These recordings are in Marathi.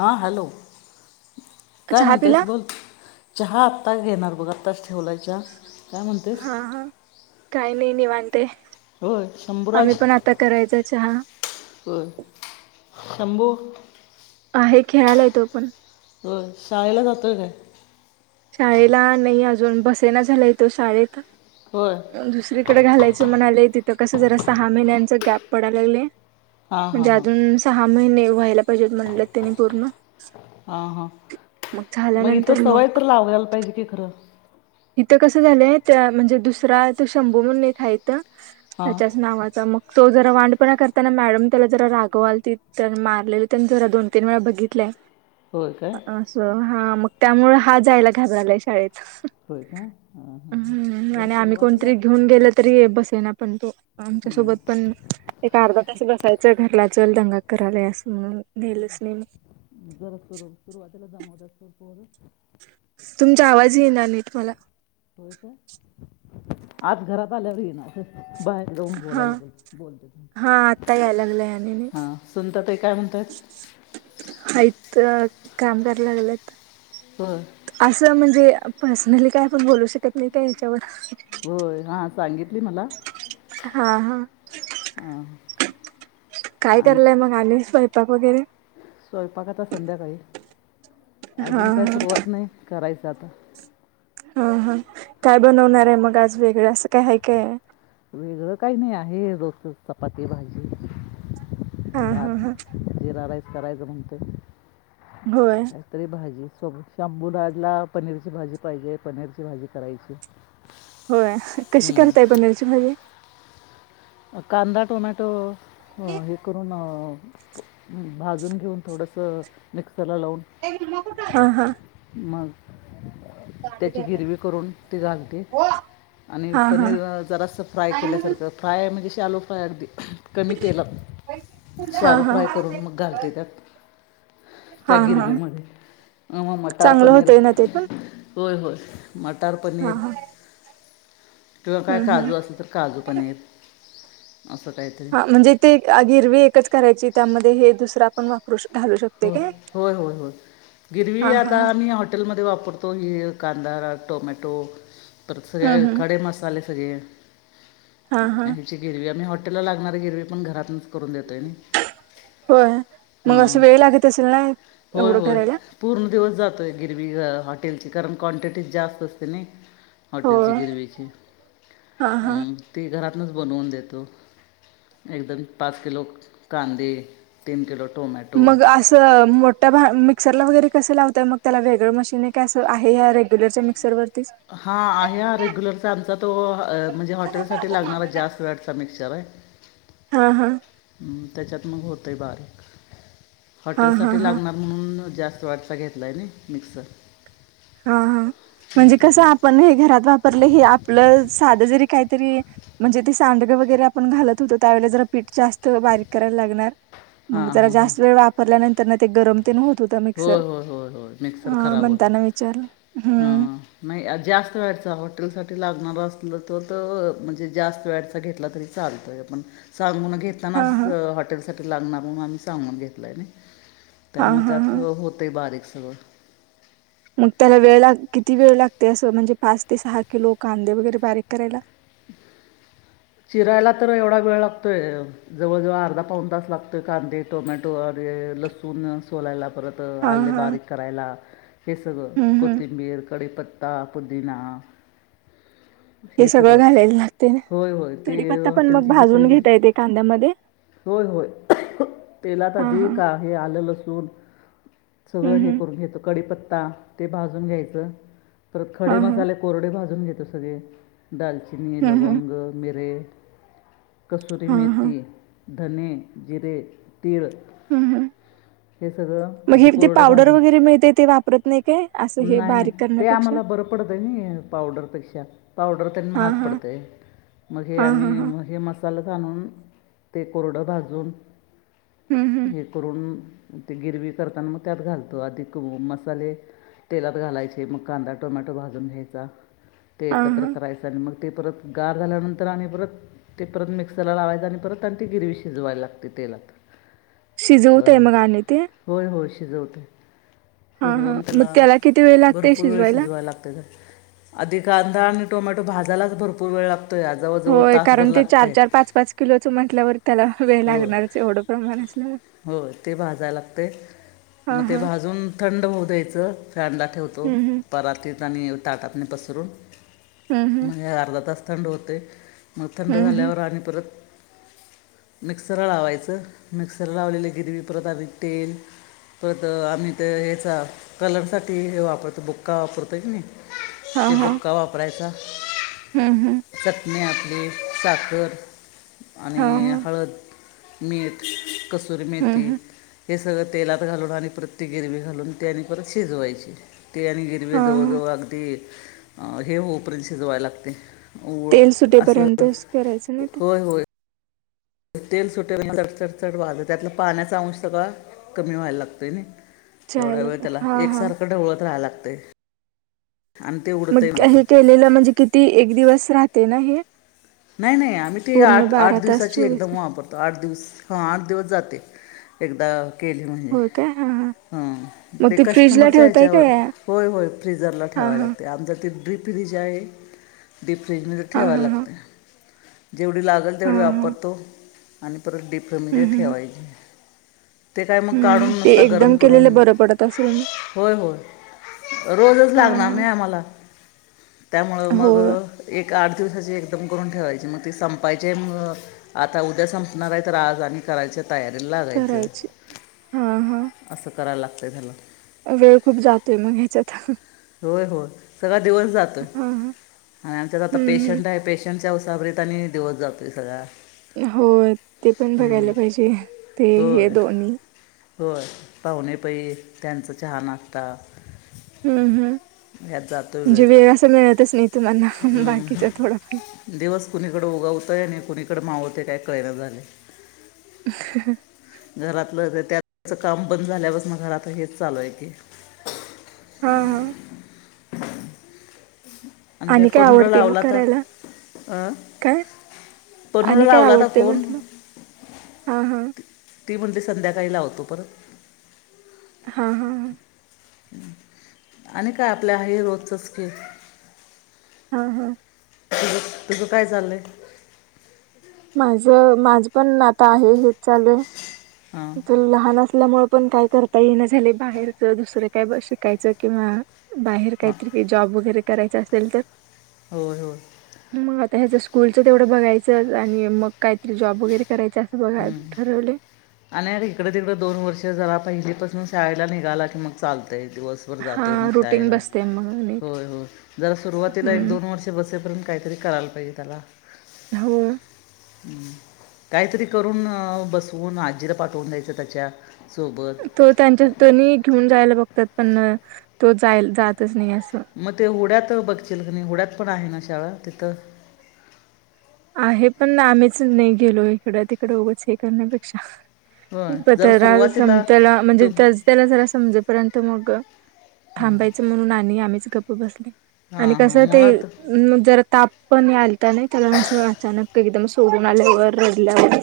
हां, हॅलो काय चहा म्हणतेस पिला बोल. चहा आत्ताच घेणार बघ आत्ताच ठेवलाय चहा. काय म्हणतेस हा हा काही नाही निवांत आहे. होय आम्ही शंभूराज पण आता करायच चहा. थांबू? आहे खेळायला येतो पण. व्हय शाळेला जातोय काय? शाळेला नाही अजून बसेना झालाय तो शाळेत. होय दुसरीकडे घालायचं म्हणाले तिथं कसं जरा सहा महिन्यांचा गॅप पडायला लागले. हां हां म्हणजे हां अजून सहा महिने व्हायला बजेट म्हलं त्यांनी पूर्ण हां हां मग इथं झाल्यानंतर मग सवय तर लावायला पाहिजे की खरं. इथं कसं झालंय त्या म्हणजे दुसरा तो शंभू म्हणून एक हायसा. हां त्याच्याच नावाचा मग तो जरा वांडपणा करताना मॅडम त्याला जरा रागवाल त मारलेली त्यांनी जरा दोन तीन वेळा बघितलेय. होय काय असं, हा मग त्यामुळे हा जायला घाबरलाय शाळेत. होय काय हां हां हां. हम् जरा आणि आम्ही सुरुवातीला कोणतरी घेऊन गेल तरी बसेना पण तो. हां आमच्यासोबत पण एक अर्धा तास बसायचं घरला चल दंगा करा [unintelligible] जरा सुर सुरुवातीला दमवतात पण पोर. तुमचा आवाज येत नाही. होय काय आत घरात आल्यावर येणार [unintelligible] बाहेर जाऊन हा. बोलायला पाहिजे. हा आत्ता यायला लागलाय आणि नीट हा सुनते. [unintelligible] हाईत काम करायला लागलंय. होय असं म्हणजे पर्सनली काय आपण बोलू शकत नाही का हच्यावर. होय हा सांगितली मला. हा हा. हं काय कराले आली मग स्वयंपाक वगैरे स्वयंपाक आता संध्याकाळी हा अजून हा काय सुरुवात नाही करायच. जाता. हंहा काय बनवणार आहे मग आज वेगळं असं काय हाय काय? वेगळं काहीच नाही आहे रोज चपाती भाजी. हा हा भाात हा जीरा राईस करायचं म्हणते. होय काहीतरी भाजी. [unintelligible] शंभुराजला पनीरची भाजी पाहिजे पनीरची भाजी करायची. होय, कशी करताय हम्म. पनीरची भाजी. कांदा टोमॅटो हे करून भाजून घेऊन थोडसं [unintelligible] हा हा [unintelligible] त्याची गिरवी करून ते घालते. आणि हा हा पनीर जरास फ्राय केल्यासारखं फ्राय म्हणजे शॅलो फ्राय अगदी कमी तेलात हा शॅलो हा फ्राय करून मग घालते त्यात. त्या हा हा गिरवीमध्ये, म मटार चांगलं पनीर होतय ना ते पण होय, होय. मटार हा पनीर हा किंवा काय हम्म हम्म काजू असलं तर काजू पनीर. असं काहीतरी हा म्हणजे ते गिरवी एकच करायची त्यामध्ये हे दुसरं आपण वापरू शकतो. हो, होय, होय, होय गिरवी हा हा आता मी हॉटेलमध्ये वापरतो [unintelligible] कांदा टोमॅटो परत हम्म सगळे हम्म खडे मसाले सगळे हा हा ह्याची गिरवी आम्ही हॉटेल लागणारी गिरवी पण घरात करून देताय ना होय मग हां असं हां वेळ लागत असेल ना होय एवढं होय करायला पूर्ण दिवस जातोय गिरी हॉटेलची कारण क्वांटिटी जास्त असते नइ हो हॉटेलची गिरवीची हा हा ती घरात बनवून देतो एकदम पाच किलो कांदे तीन किलो टोमॅटो मग मोठ्या भा मिक्सरला वगैरे कसं लावतय मग त्याला वेगळं मशीन आहे काय असं ह्या रेग्युलरच्या मिक्सरवर हा आहे हा रेग्युलरचा आमचा तो म्हणजे हॉटेल साठी लागणार आहे जास्त वॅटचा मिक्सचर आहे हा हा त्याच्यात मग होतंय बारीक हा हा हॉटेलसाठी हा लागणार म्हणून जास्त वॅटचा घेतला आहे नाही मिक्सर हा हा हम्म, म्हणजे कस त्याच्यात आपण हे घरात वापरलं हे आपलं साध जरी काहीतरी म्हणजे ते सांडगं वगैरे आपण घालत होतो त्यावेळे जरा पीठ जास्त बारीक करायला लागणार मग हां जरा हां हां जास्त वेळ वापरल्यानंतर ते गरम होत होता मिक्सर होय म्हणताना विचारलं हा हम्म नाही जास्त वॅटचा हॉटेल साठी लागणारा पण तो तर जास्त वॅटचा घेतला तरी चालतंय सांगून हा घेतानाच हा हॉटेलसाठी लागणार म्हणून आम्ही सांगून घेतलं आहे हा हा हा होतय बारीक सगळं मग त्याला वेळ ला किती वेळ लागते असं म्हणजे पाच ते सहा किलो कांदे वगैरे बारीक करायला [inaudible] चिरायला तर एवढा वेळ लागतोय जवळजवळ अर्धा पाऊन तास लागतोय कांदे टोमॅटो आणि लसून सोलायला परत हा आले हा बारीक करायला हे सगळं हम्म हम्म कोथिंबीर कढीपत्ता पुदीना हे सगळं घालायला लागतय होय होय ते कडीपत्ता पण मग हॉटेलची भाजून हिरवी घेताय ते कांद्यामध्ये होय होय तेलात हा हा आधी ते हे आलं लसूण हम्म सगळं हम्म हे करून घेतो कट कडिपता ते भाजून घ्यायच परत हा खडे हा मसाले कोरडे भाजून घेतो सगळे दालचिनी हम्म हम्म लवंग मिरे कसुरी हा हा मेथी धने जिरे तीळ हम्म हम्म हे सगळं मग हे आधी ते कोरडं पावडर भाजून वगैरे मिळते ते वापरत नाही काय असं हे बारीक करण्यापेक्षा बर पडतय नाही पावडर पेक्षा पावडर तेन हा महाग हा पडतय मग हे हा हा हा आम्ही हे मसाल आणून ते कोरडं भाजून हम्म हम्म हे करून ते गिरवी करताना मग त्यात घालतो अधिक मसाले तेलात घालायचे मग कांदा टोमॅटो भाजून घ्यायचा ते हा एकत्र हा करायचा आणि मग ते परत गार झाल्यानंतर आणि परत ते परत मिक्सरला लावायचं आणि परत ती गिरवी शिजवायला लागते तेलात शिजवताय मग आणि ते शिजवतय हा हा शिजवून मग त्याला किती वेळ लागते भरपूर वेळ शिजवायला लागतय. आधि कांदा आणि टोमॅटो भाजायलाच भरपूर वेळ लागतो. आहे जवळजवळ होय तासभर कारण ते लागतं चार आहे चार पाच पाच किलो च म्हटल्यावर त्याला वेळ होय लागणारच एवढं प्रमाण असल्यावर हो ते भाजाय लागतय. हा मग ते हा भाजून थंड होऊ द्यायचं फॅनला ठेवतो हम्म परातीत आणि ताटात पसरून हम्म हम्म म्हणजे अर्धा तास थंड होते. मग थंड हम्म हम्म हम्म झाल्यावर आणि परत मिक्सरला लावायचं मिक्सरला लावलेले गिरवी परत आधी तेल परत आम्ही तर हेचा कलर साठी वापरतो बुक्का वापरतोय की नाही. हा ते हा बुक्का वापरायचा. हम्म हम्म. मी आपली साखर हा आणि हा हळद मीठ हम्म कसूरमेथी हम्म हे सगळं तेलात घालून आणि प्रत्येक गिरवी घालून ते आणि परत शिजवायची. ते आणि गिरवे हा हा जवळजवळ अगदी हे होपर्यंत शिजवायला लागते. तेल असं सुटेपर्यंतच करायचं ना ते होय होय. तेल सुटेलच चटचट वाजेल त्यातला पाण्याचा अंश सगळा कमी व्हायला लागतोय नाही. एवढा चायला वेळ त्याला हा हा एकसारखं ढवळत राहायला लागत. मग हे केलेलं म्हणजे किती एक दिवस राहते ना हे. नाही नाही आम्ही ते पूर्ण आठ आठ बारा तास दिवसाची चोवीस एकदम तास वापरतो आठ दिवस हा आठ दिवस जाते. एकदा केले म्हणजे होय काय हा हा ह मग ते फ्रीजला कस्टमरच ठेवताय काय याच्यावर होय होय फ्रीजरला हा ठेवायला हा लागते आता ड्रिप फ्रीज आहे डीप फ्रिज मध्ये हा ठेवाय हा हा लागते. जेवढी लागेल हा तेवढी हा वापरतो आणि परत डीप फ्रिज मध्ये हम्म हम्म ठेवायची. ते काय मग काढून हम्म ते नुसतं गरम एकदम करून. केलेलं बरं पडत असेल ना होय होय रोजच हा लागणार नाही हा आम्हाला त्यामुळं मग होय एक आठ दिवसाची एक करून ठेवाय मग ते संपायचे मग आता उद्या संपणार आहेत आज आणि करायचे. तयारी लागायचं करायचे हा हा असं करायला लागतंय झाला. वेळ खूप जातोय मग ह्याच्यात हा होय होय सगळा दिवस जातोय. हा हम्म आणि आमच्यात आता पेशंट हम्म आहे पेशंटच्या उसावरीत आणि दिवस जातोय सगळा हो ते पण हम्म. बघायला पाहिजे ते हे होय दोन्ही होय पाहुणे पै त्यांचां चहा, नाश्ता. हम्म हम्म ह्यात जातो म्हणजे वेळ असं मिळतच नाही तुम्हाला हम्म. बाकीच थोडं. दिवस कुणीकड उगवतय आणि कुणीकडे मावळत काय कळना झालंय. घरातलं त्यात हेंच काम बंद झाल्यापासण म घरात हेच चालू असतं. हा हा [unintelligible] आणि काय पनूला आवडते मग लावला तर करायला अं? काय पनूला आणि काय लावला तर आवडतंय फोन म्हंटल हा हा. ती म्हणली संध्याकाळी लावतो परत हा हा हा. आणि काय आपल्या हे रोजचच की हा हा तस तुझं काय झाले माझ माझ पण आता आहे हे चालूय हां लहान असताना असल्यामुळे पण काय करता ये न झाले बाहेरच दुसरे काय शिकायचं किंवा बाहेर हां काहीतरी काही जॉब वगैरे करायच असेल तर हो हो तर ह्याचं स्कूलचं तेवढं बघायचं आणि मग काहीतरी जॉब वगैरे करायचे असं बघाय हम्म. ठरवले आणि इकडं तिकडं दोन वर्ष जरा पहिलीपासून शाळेला निघाला की मग चालतं दिवसभर जातोय मग हां, रुटीन शाळेला बसते मग नीट. होय होय जरा सुरुवातीला एक हं. दोन वर्ष बसेपर्यंत काहीतरी करायला पाहिजे त्याला ह हम् काहीतरी करून अ बसवून आजी पाठवून द्यायचं त्याच्या सोबत तो त्यांच्या त्यांनी घेऊन जायला बघतात पण तो जायला जातच नाही असं. मग ते उड्यात बघशील क नाही हुड्यात पण आहे ना शाळा तिथं आहे पण आम्हीच नाही गेलो इकडं तिकडं उगच हे करण्यापेक्षा. होय प जरा त्याला सम सुरुवातीला त्याला म्हणजे तो त्याच त्याला जरा समजेपर्यंत मग अ थांबायचं म्हणून आणि आम्हीच गप्प बसले आणि हां कस हां ते मुळात जरा ताप पण या अचानक एकदम सोडून आल्यावर रडल्यावर.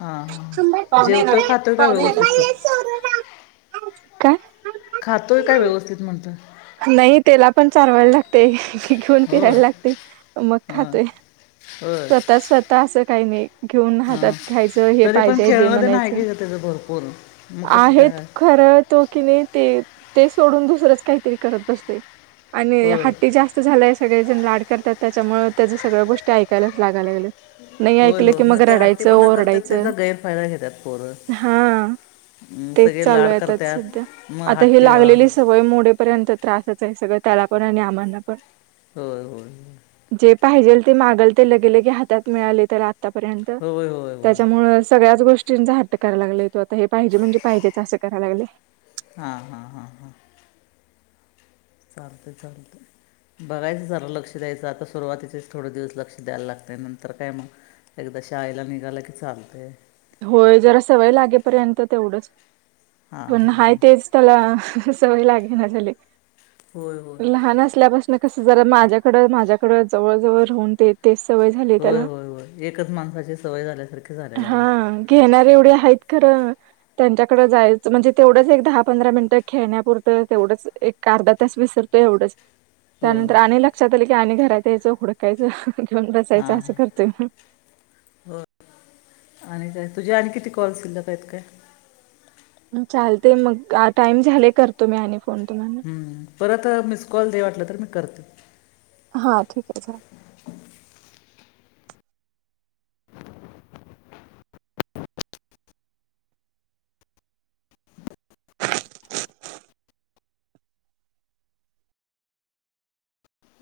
हां हां जेवतोय खातोय काय व्यवस्थित तो [inaudible] काय खातोय काय व्यवस्थित म्हटलं. नाई तेला पण चारवाय लागतंय घेऊन होय फिराय लागतंय मग होय खातोय. होय स्वतः स्वतः असं काही नाही. घेऊन हातात हां घ्यायचं हे तरी पण पाहिजे दे खेळणं ते नाही म्हणायचं की गं त्याचं भरपूर मग कसं काय आहेत आहे? खर तो की नी ते ते सोडून दुसरंच काहीतरी करत बसतय आणि होय हट्टी जास्त झालाय सगळे जण लाड करत्यात. त्याच्यामुळे त्याज सगळ्या गोष्टी ऐकायलाच लागालागल्यात. नाही होय ऐकलं की होय मग ते रडायचं, हट्टीपणा करतात ओरडायचं त्याचा गैरफायदा घेतात पोरं हा अं, तेच सगळे लाड चालूय आता सध्या करतात मग आता ही हट्टी होय लागलेली सवय मोडेपर्यंत त्रासच आहे सगळं त्याला पण आणि आमांना पण. होय होय होय पाहिजेल ते मागल ते लगेलगे हातात मिळालंय त्याला आतापर्यंत होय होय होय त्याच्यामुळ सगळयात गोष्टींचा हट्ट कराय लागलाय तो आता हे पाहिजे म्हणजे पाहिजेच असं कराय लागलंय. हा हा हा हा चालतंय चालतंय बघायचं जरा लक्ष द्यायचं आता सुरुवातीचेच थोडे दिवस लक्ष द्यायला लागतंय नंतर काय मग. एकदा शाळेला निघाला की चालतय होय जरा सवय लागेपर्यंत तेवढंच हां पण हां हाय हां तेच त्याला सवय लागेना झाले होय होय लहान असल्यापासन कस जरा माझ्याकडं माझ्याकडं जवळ जवळ राहून तेेतेच होय होय होय एकच माणसाची सवय झाल्यासारख झाल्या तेल हा घेणार एवढे आहेत खरं त्यांच्याकड जायचं म्हणजे तेवढंच एक, दहा, पंधरा मिनिटं खेळण्यापुरतं तेवढंच एक अर्धातास विसरत. एवढंच हो त्यानंतर आणि लक्षात आल की आणि घरात यायचं हुडकायच. घेऊन बसायचं हां असं करतोय म. हो आणि काय तुझे आणि किती कॉल शिल्लक आहेत काय. चालतंय मग आ टाइम झालंय करतो मी आणि. फोन तुम्हाला. हम्म परत मिस कॉल दे वाटलं तर मी करत हा ठीक आहे.